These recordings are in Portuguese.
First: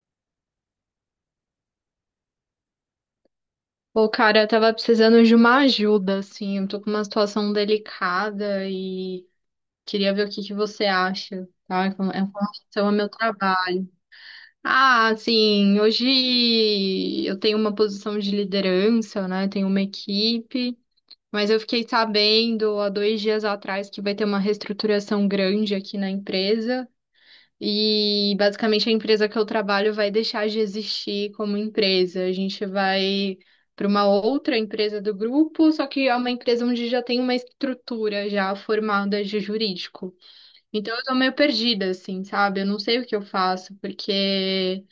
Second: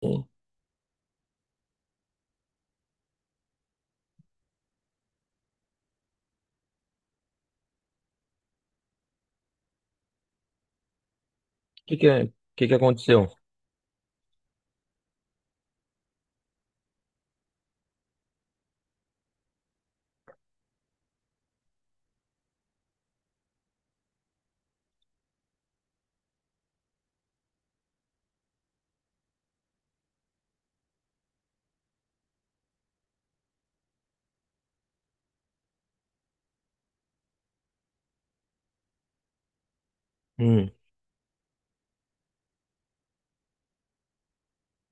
O Pô, cara, eu tava precisando de uma ajuda, assim. Eu tô com uma situação delicada e queria ver o que que você acha, tá? É que com que, é com que relação ao meu aconteceu? trabalho. Ah, assim, hoje eu tenho uma posição de liderança, né? Tenho uma equipe, mas eu fiquei sabendo há 2 dias atrás que vai ter uma reestruturação grande aqui na empresa. E basicamente a empresa que eu trabalho vai deixar de existir como empresa. A gente vai para uma outra empresa do grupo, só que é uma empresa onde já tem uma estrutura já formada de jurídico. Hum, Então eu tô meio perdida, assim, sabe? Eu não sei o que eu faço, porque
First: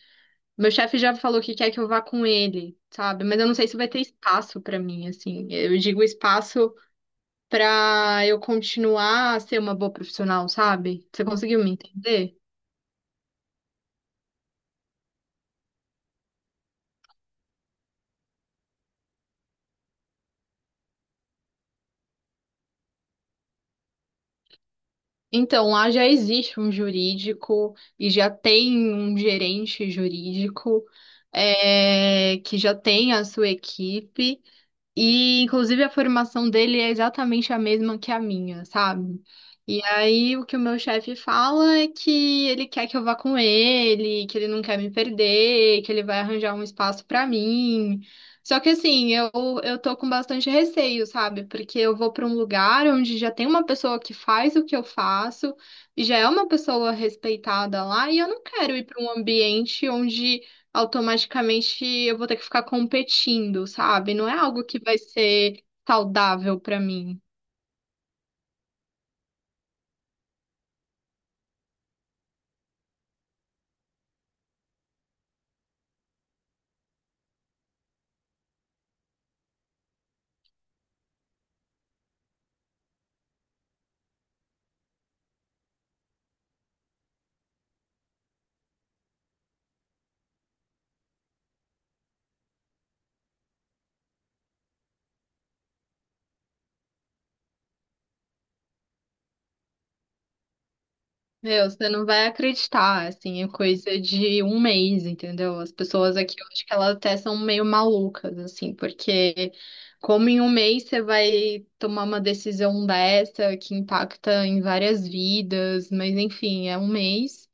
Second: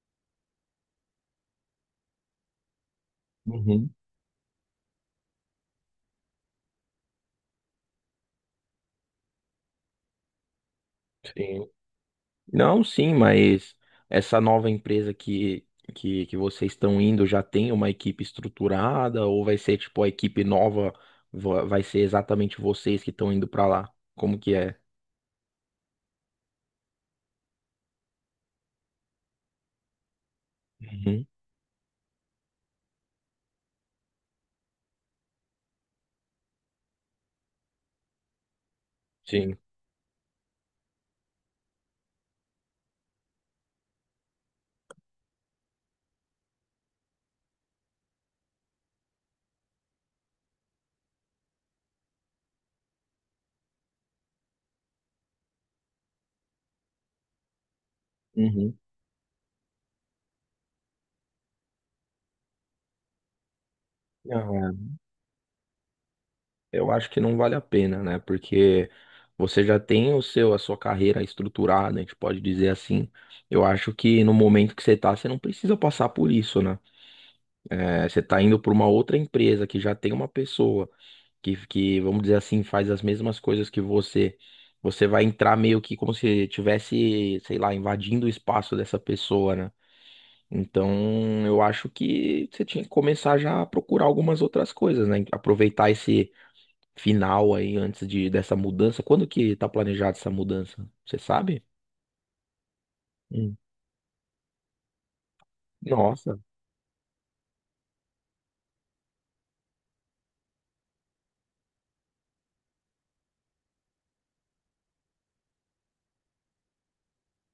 meu chefe já falou que quer que eu vá com ele, sabe? Mas eu não sei se vai uhum, ter espaço para mim, assim. Eu digo espaço para eu continuar a ser uma boa profissional, sabe? Você conseguiu sim. me entender? Não, sim, mas essa nova empresa que vocês estão indo já tem uma equipe estruturada ou vai ser tipo a equipe nova, vai ser exatamente vocês que estão indo para lá? Como que é? Então, lá já existe um jurídico e já tem um gerente jurídico Uhum, que já tem a sua equipe. E, inclusive, a formação dele é exatamente a mesma que a minha, sabe? sim. E aí, o que o meu chefe fala é que ele quer que eu vá com ele, que ele não quer me perder, que ele vai arranjar um espaço pra mim. Só que, assim, eu tô com bastante receio, sabe? Porque eu vou pra um lugar onde já tem uma pessoa que faz o que eu faço, e já é uma pessoa respeitada lá, e eu não quero Uhum. ir pra um ambiente onde automaticamente eu vou ter que ficar competindo, sabe? Não é Não, algo é. que vai ser saudável pra Eu acho que mim. não vale a pena, né? Porque você já tem o seu, a sua carreira estruturada, a gente pode dizer assim. Eu acho que no momento que você tá, você não precisa passar por isso, né? É, você está indo para uma outra empresa que já tem uma pessoa vamos dizer assim, faz as mesmas coisas que você. Você vai entrar meio que como se tivesse, sei lá, invadindo o espaço dessa pessoa, né? Então, eu acho que você tinha que começar já a procurar algumas outras coisas, né? Aproveitar esse final aí antes de dessa mudança. Quando que tá planejada essa mudança? Você sabe? Meu, você não vai acreditar, assim, é Hum. coisa de um mês, entendeu? As pessoas aqui, Nossa. eu acho que elas até são meio malucas, assim, porque como em um mês você vai tomar uma decisão dessa que impacta em várias vidas, mas enfim, é um mês.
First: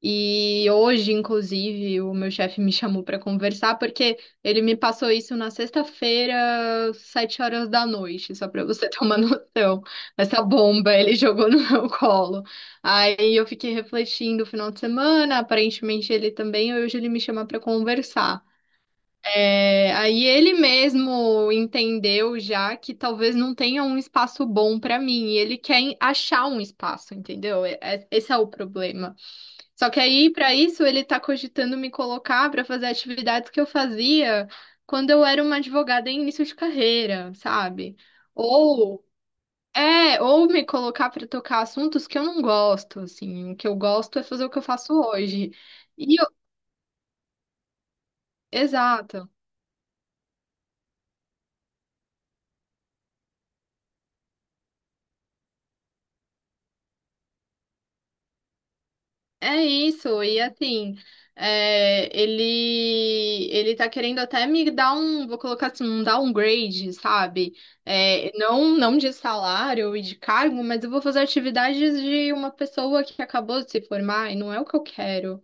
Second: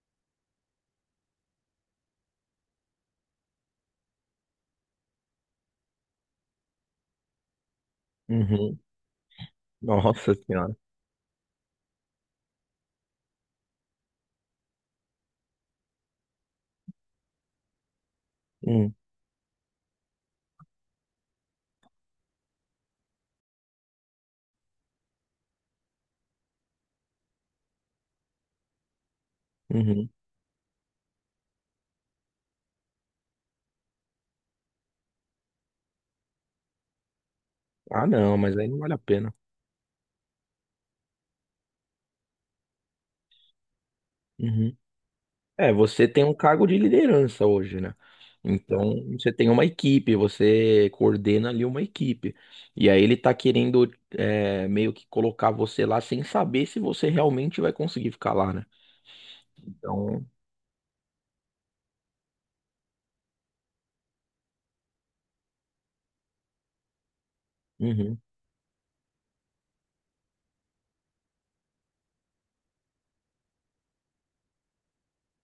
E hoje, inclusive, o meu chefe me chamou para conversar porque ele me passou isso na sexta-feira, 7 horas da noite, só para Uhum. você ter uma noção. Nossa Essa Senhora. bomba ele jogou no meu colo. Aí eu fiquei refletindo o final de semana, aparentemente ele também, hoje ele me chama para conversar. Hum. É, aí ele mesmo entendeu já que talvez não tenha um espaço bom para mim, e ele quer achar um espaço, entendeu? Esse é o problema. Só que Uhum. aí, para isso, ele tá cogitando me colocar para fazer atividades que eu fazia quando eu era uma advogada em início de carreira, sabe? Ah, não, mas aí não vale a Ou pena. ou me colocar para tocar assuntos que eu não gosto, assim, o que eu gosto é fazer o que eu Uhum. faço hoje. É, você E tem eu, um cargo de liderança hoje, né? É. Então, exato. você tem uma equipe, você coordena ali uma equipe. E aí ele tá querendo é, meio que colocar você lá sem saber se você realmente vai conseguir ficar lá, né? É isso, Então, e assim, ele tá querendo até me dar um, vou colocar assim, um downgrade, sabe? uhum, É, não, não de salário e de cargo, mas eu vou fazer atividades de uma pessoa que acabou de se formar e não é o que eu quero.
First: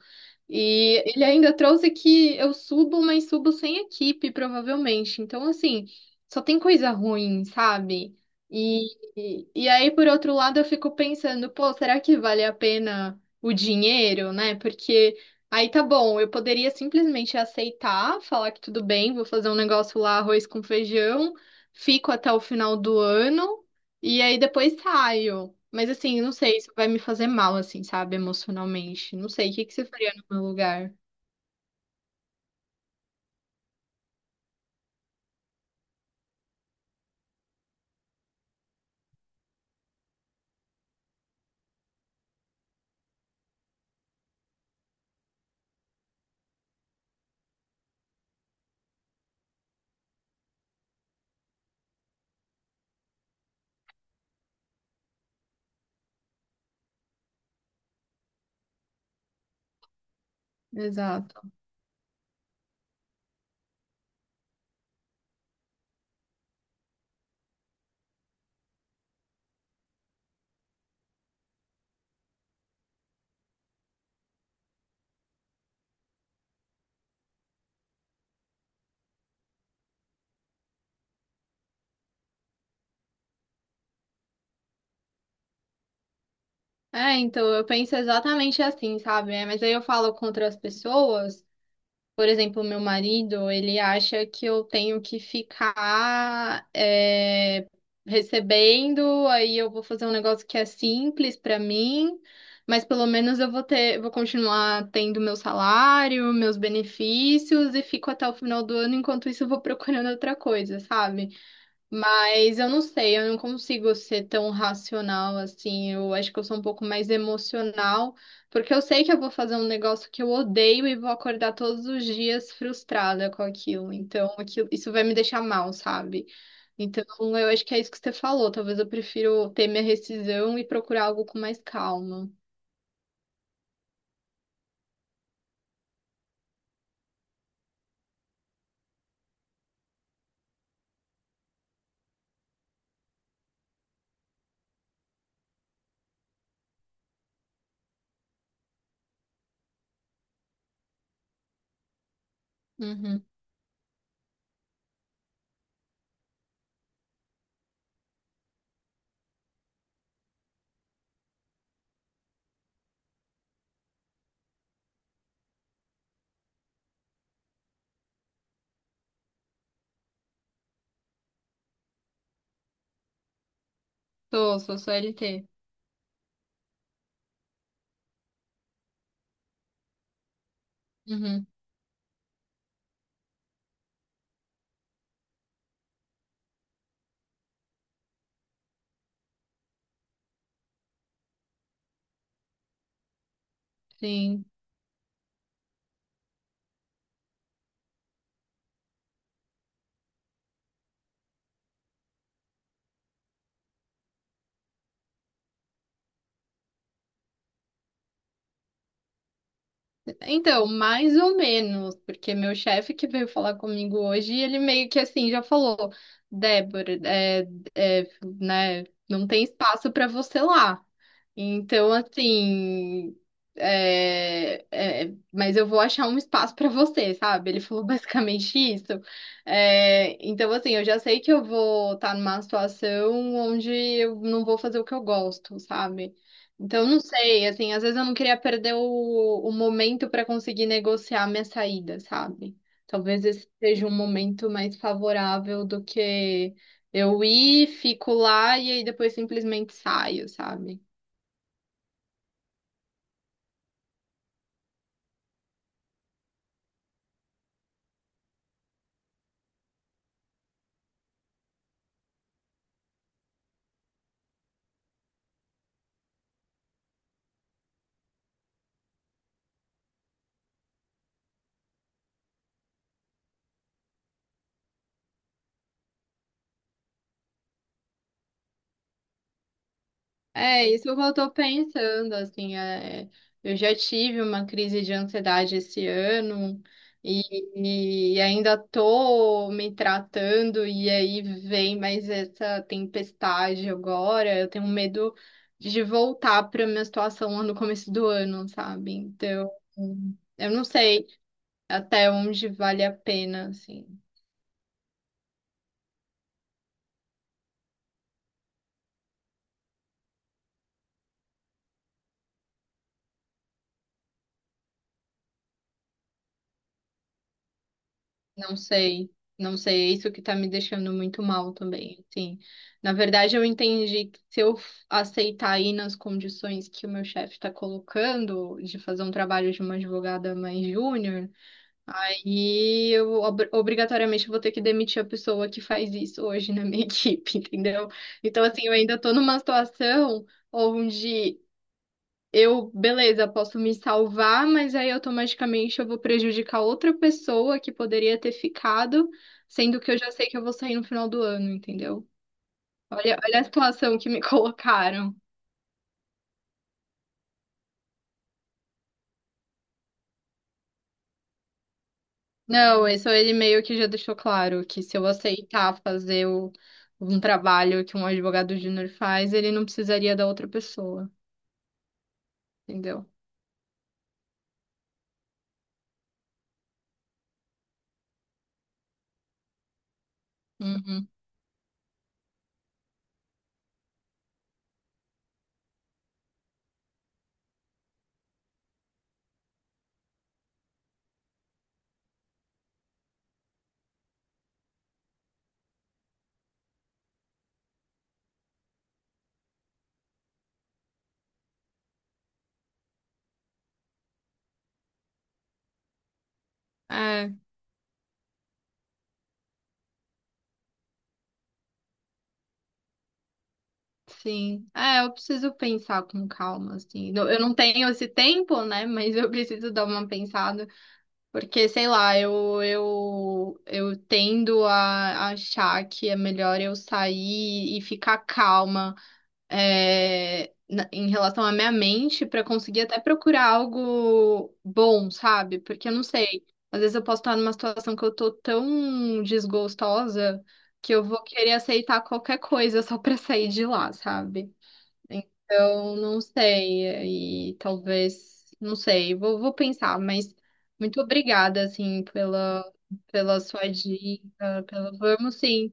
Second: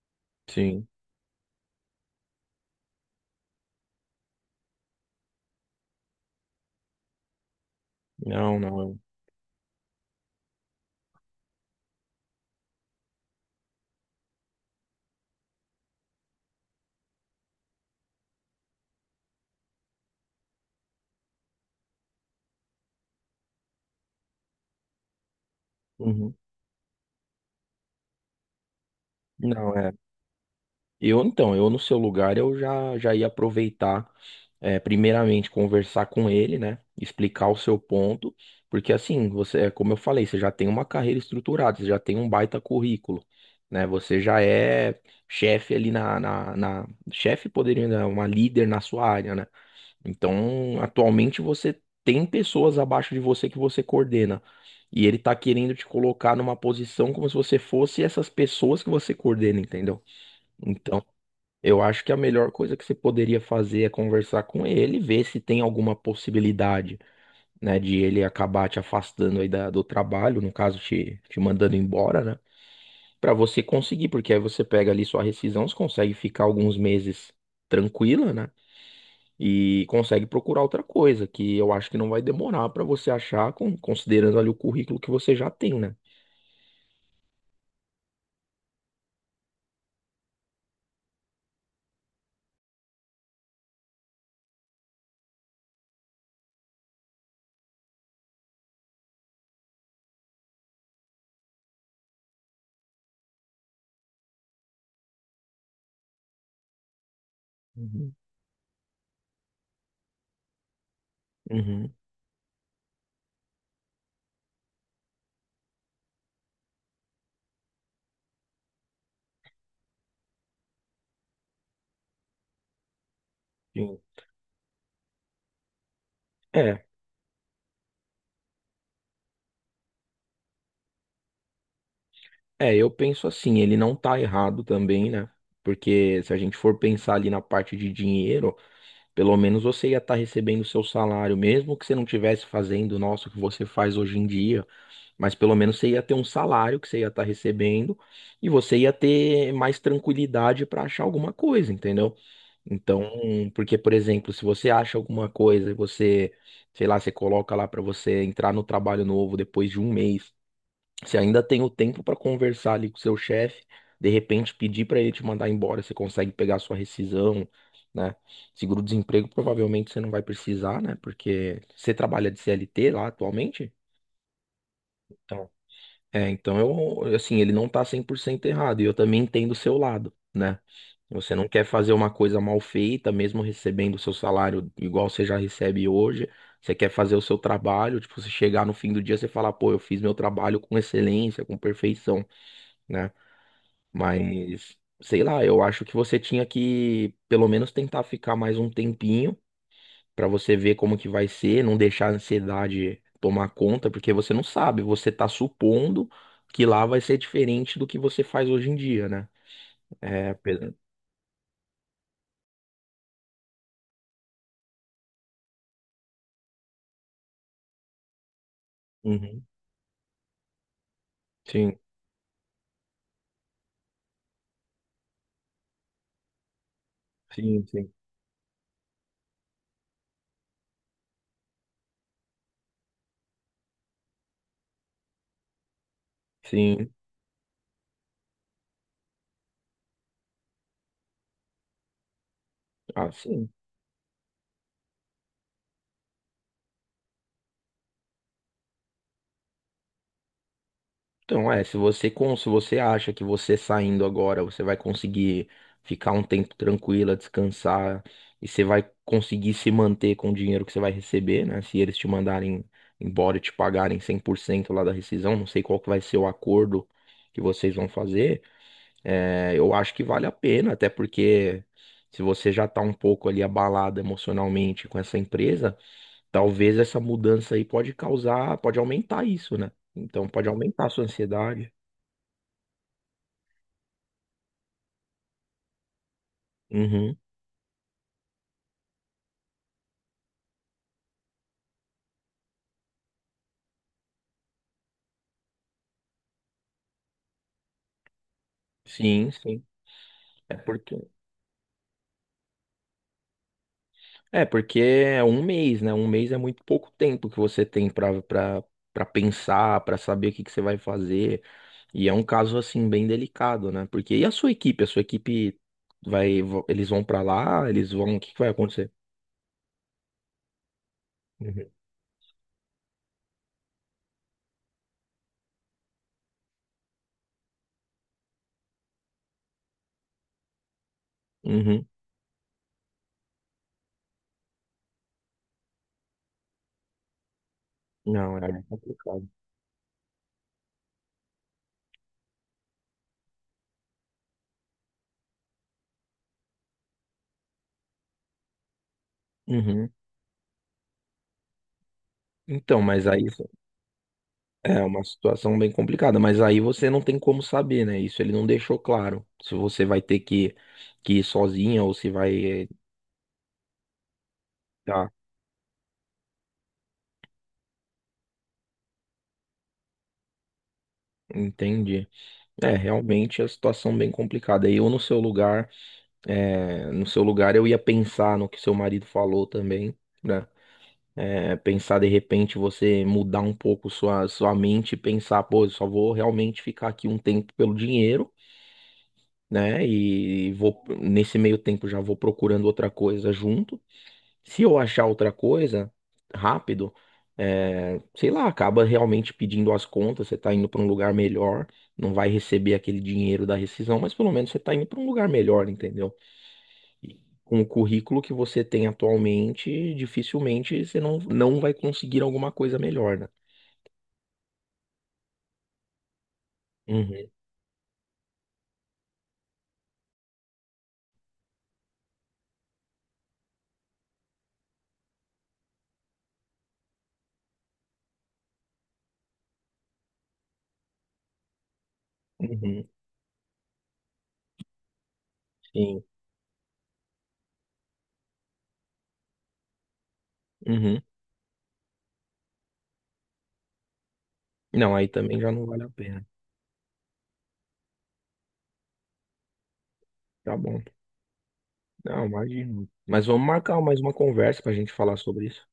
sim. E ele ainda trouxe que eu subo, mas subo sem equipe, provavelmente. Então, assim, só tem coisa ruim, sabe? Não, não. E, eu- e aí, por outro lado, eu fico pensando, pô, será que vale a pena? O dinheiro, né? Porque aí tá bom, eu poderia simplesmente aceitar, falar que tudo bem, vou fazer um negócio lá, arroz com feijão, fico até o final do ano e aí depois saio. Mas assim, não uhum. sei, isso vai me fazer mal, assim, sabe, emocionalmente. Não sei, o que Não, que você é. faria no meu lugar? Eu, então, eu no seu lugar, eu já ia aproveitar. É, primeiramente conversar com ele, né? Explicar o seu ponto, porque assim, você, é como eu falei, você já tem uma carreira estruturada, você já tem um baita currículo, né? Você já é chefe ali chefe poderia, né, uma líder na sua área, né? Então, atualmente você tem pessoas abaixo de você que você coordena. E ele tá querendo te colocar numa posição como se você fosse essas pessoas que você coordena, entendeu? Então Exato. eu acho que a melhor coisa que você poderia fazer é conversar com ele, ver se tem alguma possibilidade, né, de ele acabar te afastando aí do trabalho, no caso, te mandando embora, né, pra você conseguir, porque aí você pega ali sua rescisão, você consegue ficar alguns meses tranquila, né, e consegue procurar outra coisa, que eu acho que não vai demorar pra você achar, considerando ali o currículo que você já tem, né. É, então eu penso exatamente assim, sabe? É, mas aí eu falo com outras pessoas. Por exemplo, meu marido, ele acha que eu tenho que ficar recebendo, aí eu vou fazer um negócio que é simples para mim, mas pelo menos eu vou ter, vou continuar tendo meu salário, meus benefícios e fico Uhum. até o final do ano, enquanto isso eu vou procurando outra coisa, sabe? Uhum. Mas eu não sei, eu não consigo ser tão racional assim. Eu acho que eu sou um pouco mais emocional, porque eu sei que eu vou fazer um negócio que eu odeio e vou acordar todos os dias frustrada com aquilo. Sim. Então, aquilo, isso vai me deixar mal, sabe? É. Então, eu acho que é isso que você falou. Talvez eu prefiro ter minha rescisão e procurar algo com mais calma. É, eu penso assim, ele não tá errado também, né? Porque se a gente for pensar ali na parte de dinheiro, pelo menos você ia estar recebendo o seu salário, mesmo que você não estivesse fazendo, nossa, o que você faz hoje em dia, mas pelo menos você ia ter um salário que você ia estar recebendo e você ia ter mais tranquilidade para achar alguma coisa, entendeu? Então, Uhum. porque, por exemplo, se você acha alguma coisa e você, sei lá, você coloca lá para você entrar no trabalho novo depois de um mês. Você ainda tem o tempo para conversar ali com o seu chefe, de repente pedir para ele te mandar embora, você consegue pegar a sua rescisão, né? Seguro-desemprego provavelmente você não vai precisar, né? Porque você trabalha de CLT lá atualmente? Sou CLT. Então, é, então eu, assim, ele não tá 100% errado, e eu também entendo o seu lado, né? Você Uhum. não quer fazer uma coisa mal feita, mesmo recebendo o seu salário igual você já recebe hoje. Você quer fazer o seu trabalho, tipo, você chegar no fim do dia, você falar, pô, eu fiz meu trabalho com excelência, com perfeição, né? Sim. Mas, sei lá, eu acho que você tinha que pelo menos tentar ficar mais um tempinho pra você ver como que vai ser, não deixar a ansiedade tomar conta, porque você não sabe, você tá supondo que lá vai ser diferente do que você faz hoje em dia, né? É, Então, pe- mais ou menos, porque meu chefe que veio falar comigo hoje, ele meio que assim já falou, Débora, é, né, não tem Uhum. espaço para você lá. Sim, Então, assim, mas eu vou achar um espaço para você, sabe? Ele sim, falou sim. basicamente isso. É, então, assim, eu já sei que eu vou estar numa situação onde eu não vou fazer o que eu gosto, sabe? Então, Sim. não sei, assim, às vezes eu não queria perder o momento para conseguir negociar minha saída, sabe? Ah, Talvez sim. esse seja um momento mais favorável do que eu ir, fico lá e aí depois simplesmente saio, sabe? Então, é, se você, se você acha que você saindo agora, você vai conseguir ficar um tempo tranquila, descansar, e você vai conseguir se manter com o dinheiro que você vai receber, né? Se eles te mandarem embora e te pagarem 100% lá da rescisão, não sei qual que vai ser o acordo que vocês vão fazer, é, eu acho que vale a pena, até porque se você já tá um pouco ali abalado emocionalmente com essa empresa, talvez essa mudança aí pode causar, pode aumentar isso, né? Então pode É, aumentar isso a eu sua estou ansiedade. pensando, assim, eu já tive uma crise de ansiedade esse ano Uhum. e ainda tô me tratando e aí vem mais essa tempestade agora, eu tenho medo de voltar para minha situação lá no começo do ano, sabe? Sim, Então, sim. eu É não porque sei até onde vale a pena, assim. é porque é um mês, né? Um mês é muito pouco tempo que você tem para pensar, para saber o que que você vai fazer. E é um caso assim bem delicado, né? Porque e a sua equipe? A sua equipe eles vão para lá, eles vão, o que que vai Não acontecer? sei, não sei, é isso que tá me deixando muito mal Uhum. também, assim. Na verdade, eu entendi que se eu aceitar aí nas condições que o meu chefe está colocando, de fazer um trabalho de uma advogada mais júnior, Uhum. aí eu obrigatoriamente vou ter que demitir a pessoa que faz isso hoje na minha equipe, entendeu? Não, Então, é assim, eu ainda tô complicado. numa situação onde eu, beleza, posso me salvar, mas aí automaticamente eu vou prejudicar outra pessoa que poderia ter ficado, sendo Uhum. que eu já sei que eu vou sair no final do ano, entendeu? Então, mas Olha, aí olha a situação que me é uma colocaram. situação bem complicada, mas aí você não tem como saber, né? Isso ele não deixou claro. Se você vai ter que ir sozinha ou se vai Não, isso ele meio que já deixou claro que se eu Tá, aceitar fazer um trabalho que um advogado júnior faz, ele não precisaria da outra pessoa, entendi. É, entendeu? realmente é situação bem complicada. E eu no seu lugar, é, no seu lugar eu ia pensar no que seu marido falou também, né? Uhum. É, pensar de repente você mudar um pouco sua mente e pensar, pô, eu só vou realmente ficar aqui um tempo pelo dinheiro, né? E vou nesse meio tempo já vou procurando outra coisa junto. Se eu achar outra coisa rápido, é, sei lá, acaba realmente pedindo as contas, você tá indo para um lugar melhor, não vai receber aquele dinheiro da rescisão, mas pelo menos você tá indo para um lugar melhor, entendeu? E É, com o currículo que você tem atualmente, dificilmente você não vai conseguir alguma coisa melhor, né? sim. É, eu preciso pensar com calma, assim. Uhum, Eu não tenho esse tempo, né? Mas eu preciso dar uma pensada. Porque, sei lá, eu tendo a achar que é melhor eu sair e ficar calma, em relação à minha mente para conseguir uhum, até procurar algo bom, sabe? Porque eu não sim, sei, às vezes eu posso estar numa situação que eu tô tão desgostosa que uhum. eu vou querer aceitar qualquer coisa só para sair de lá, sabe? Não, aí também já não vale a Então, não pena. sei, e talvez, não sei, vou pensar, mas Tá bom. muito obrigada, assim, Não, pela, imagino. Mas vamos sua marcar mais uma conversa dica, pra gente pela, falar vamos sobre isso. sim,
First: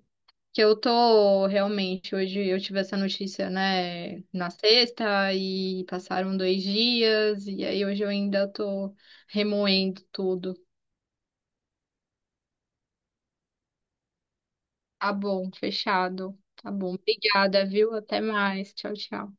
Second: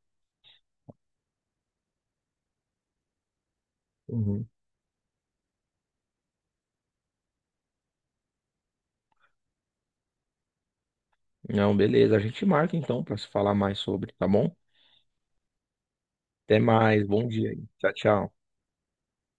que eu tô realmente, hoje eu tive essa notícia, né, Uhum. na sexta, e passaram 2 dias, e aí hoje eu ainda tô remoendo tudo. Não, beleza. A gente marca então para se falar mais sobre, tá bom? Tá bom, fechado, Até tá bom, mais. Bom dia aí. obrigada, Tchau, viu? Até tchau. mais, tchau, tchau.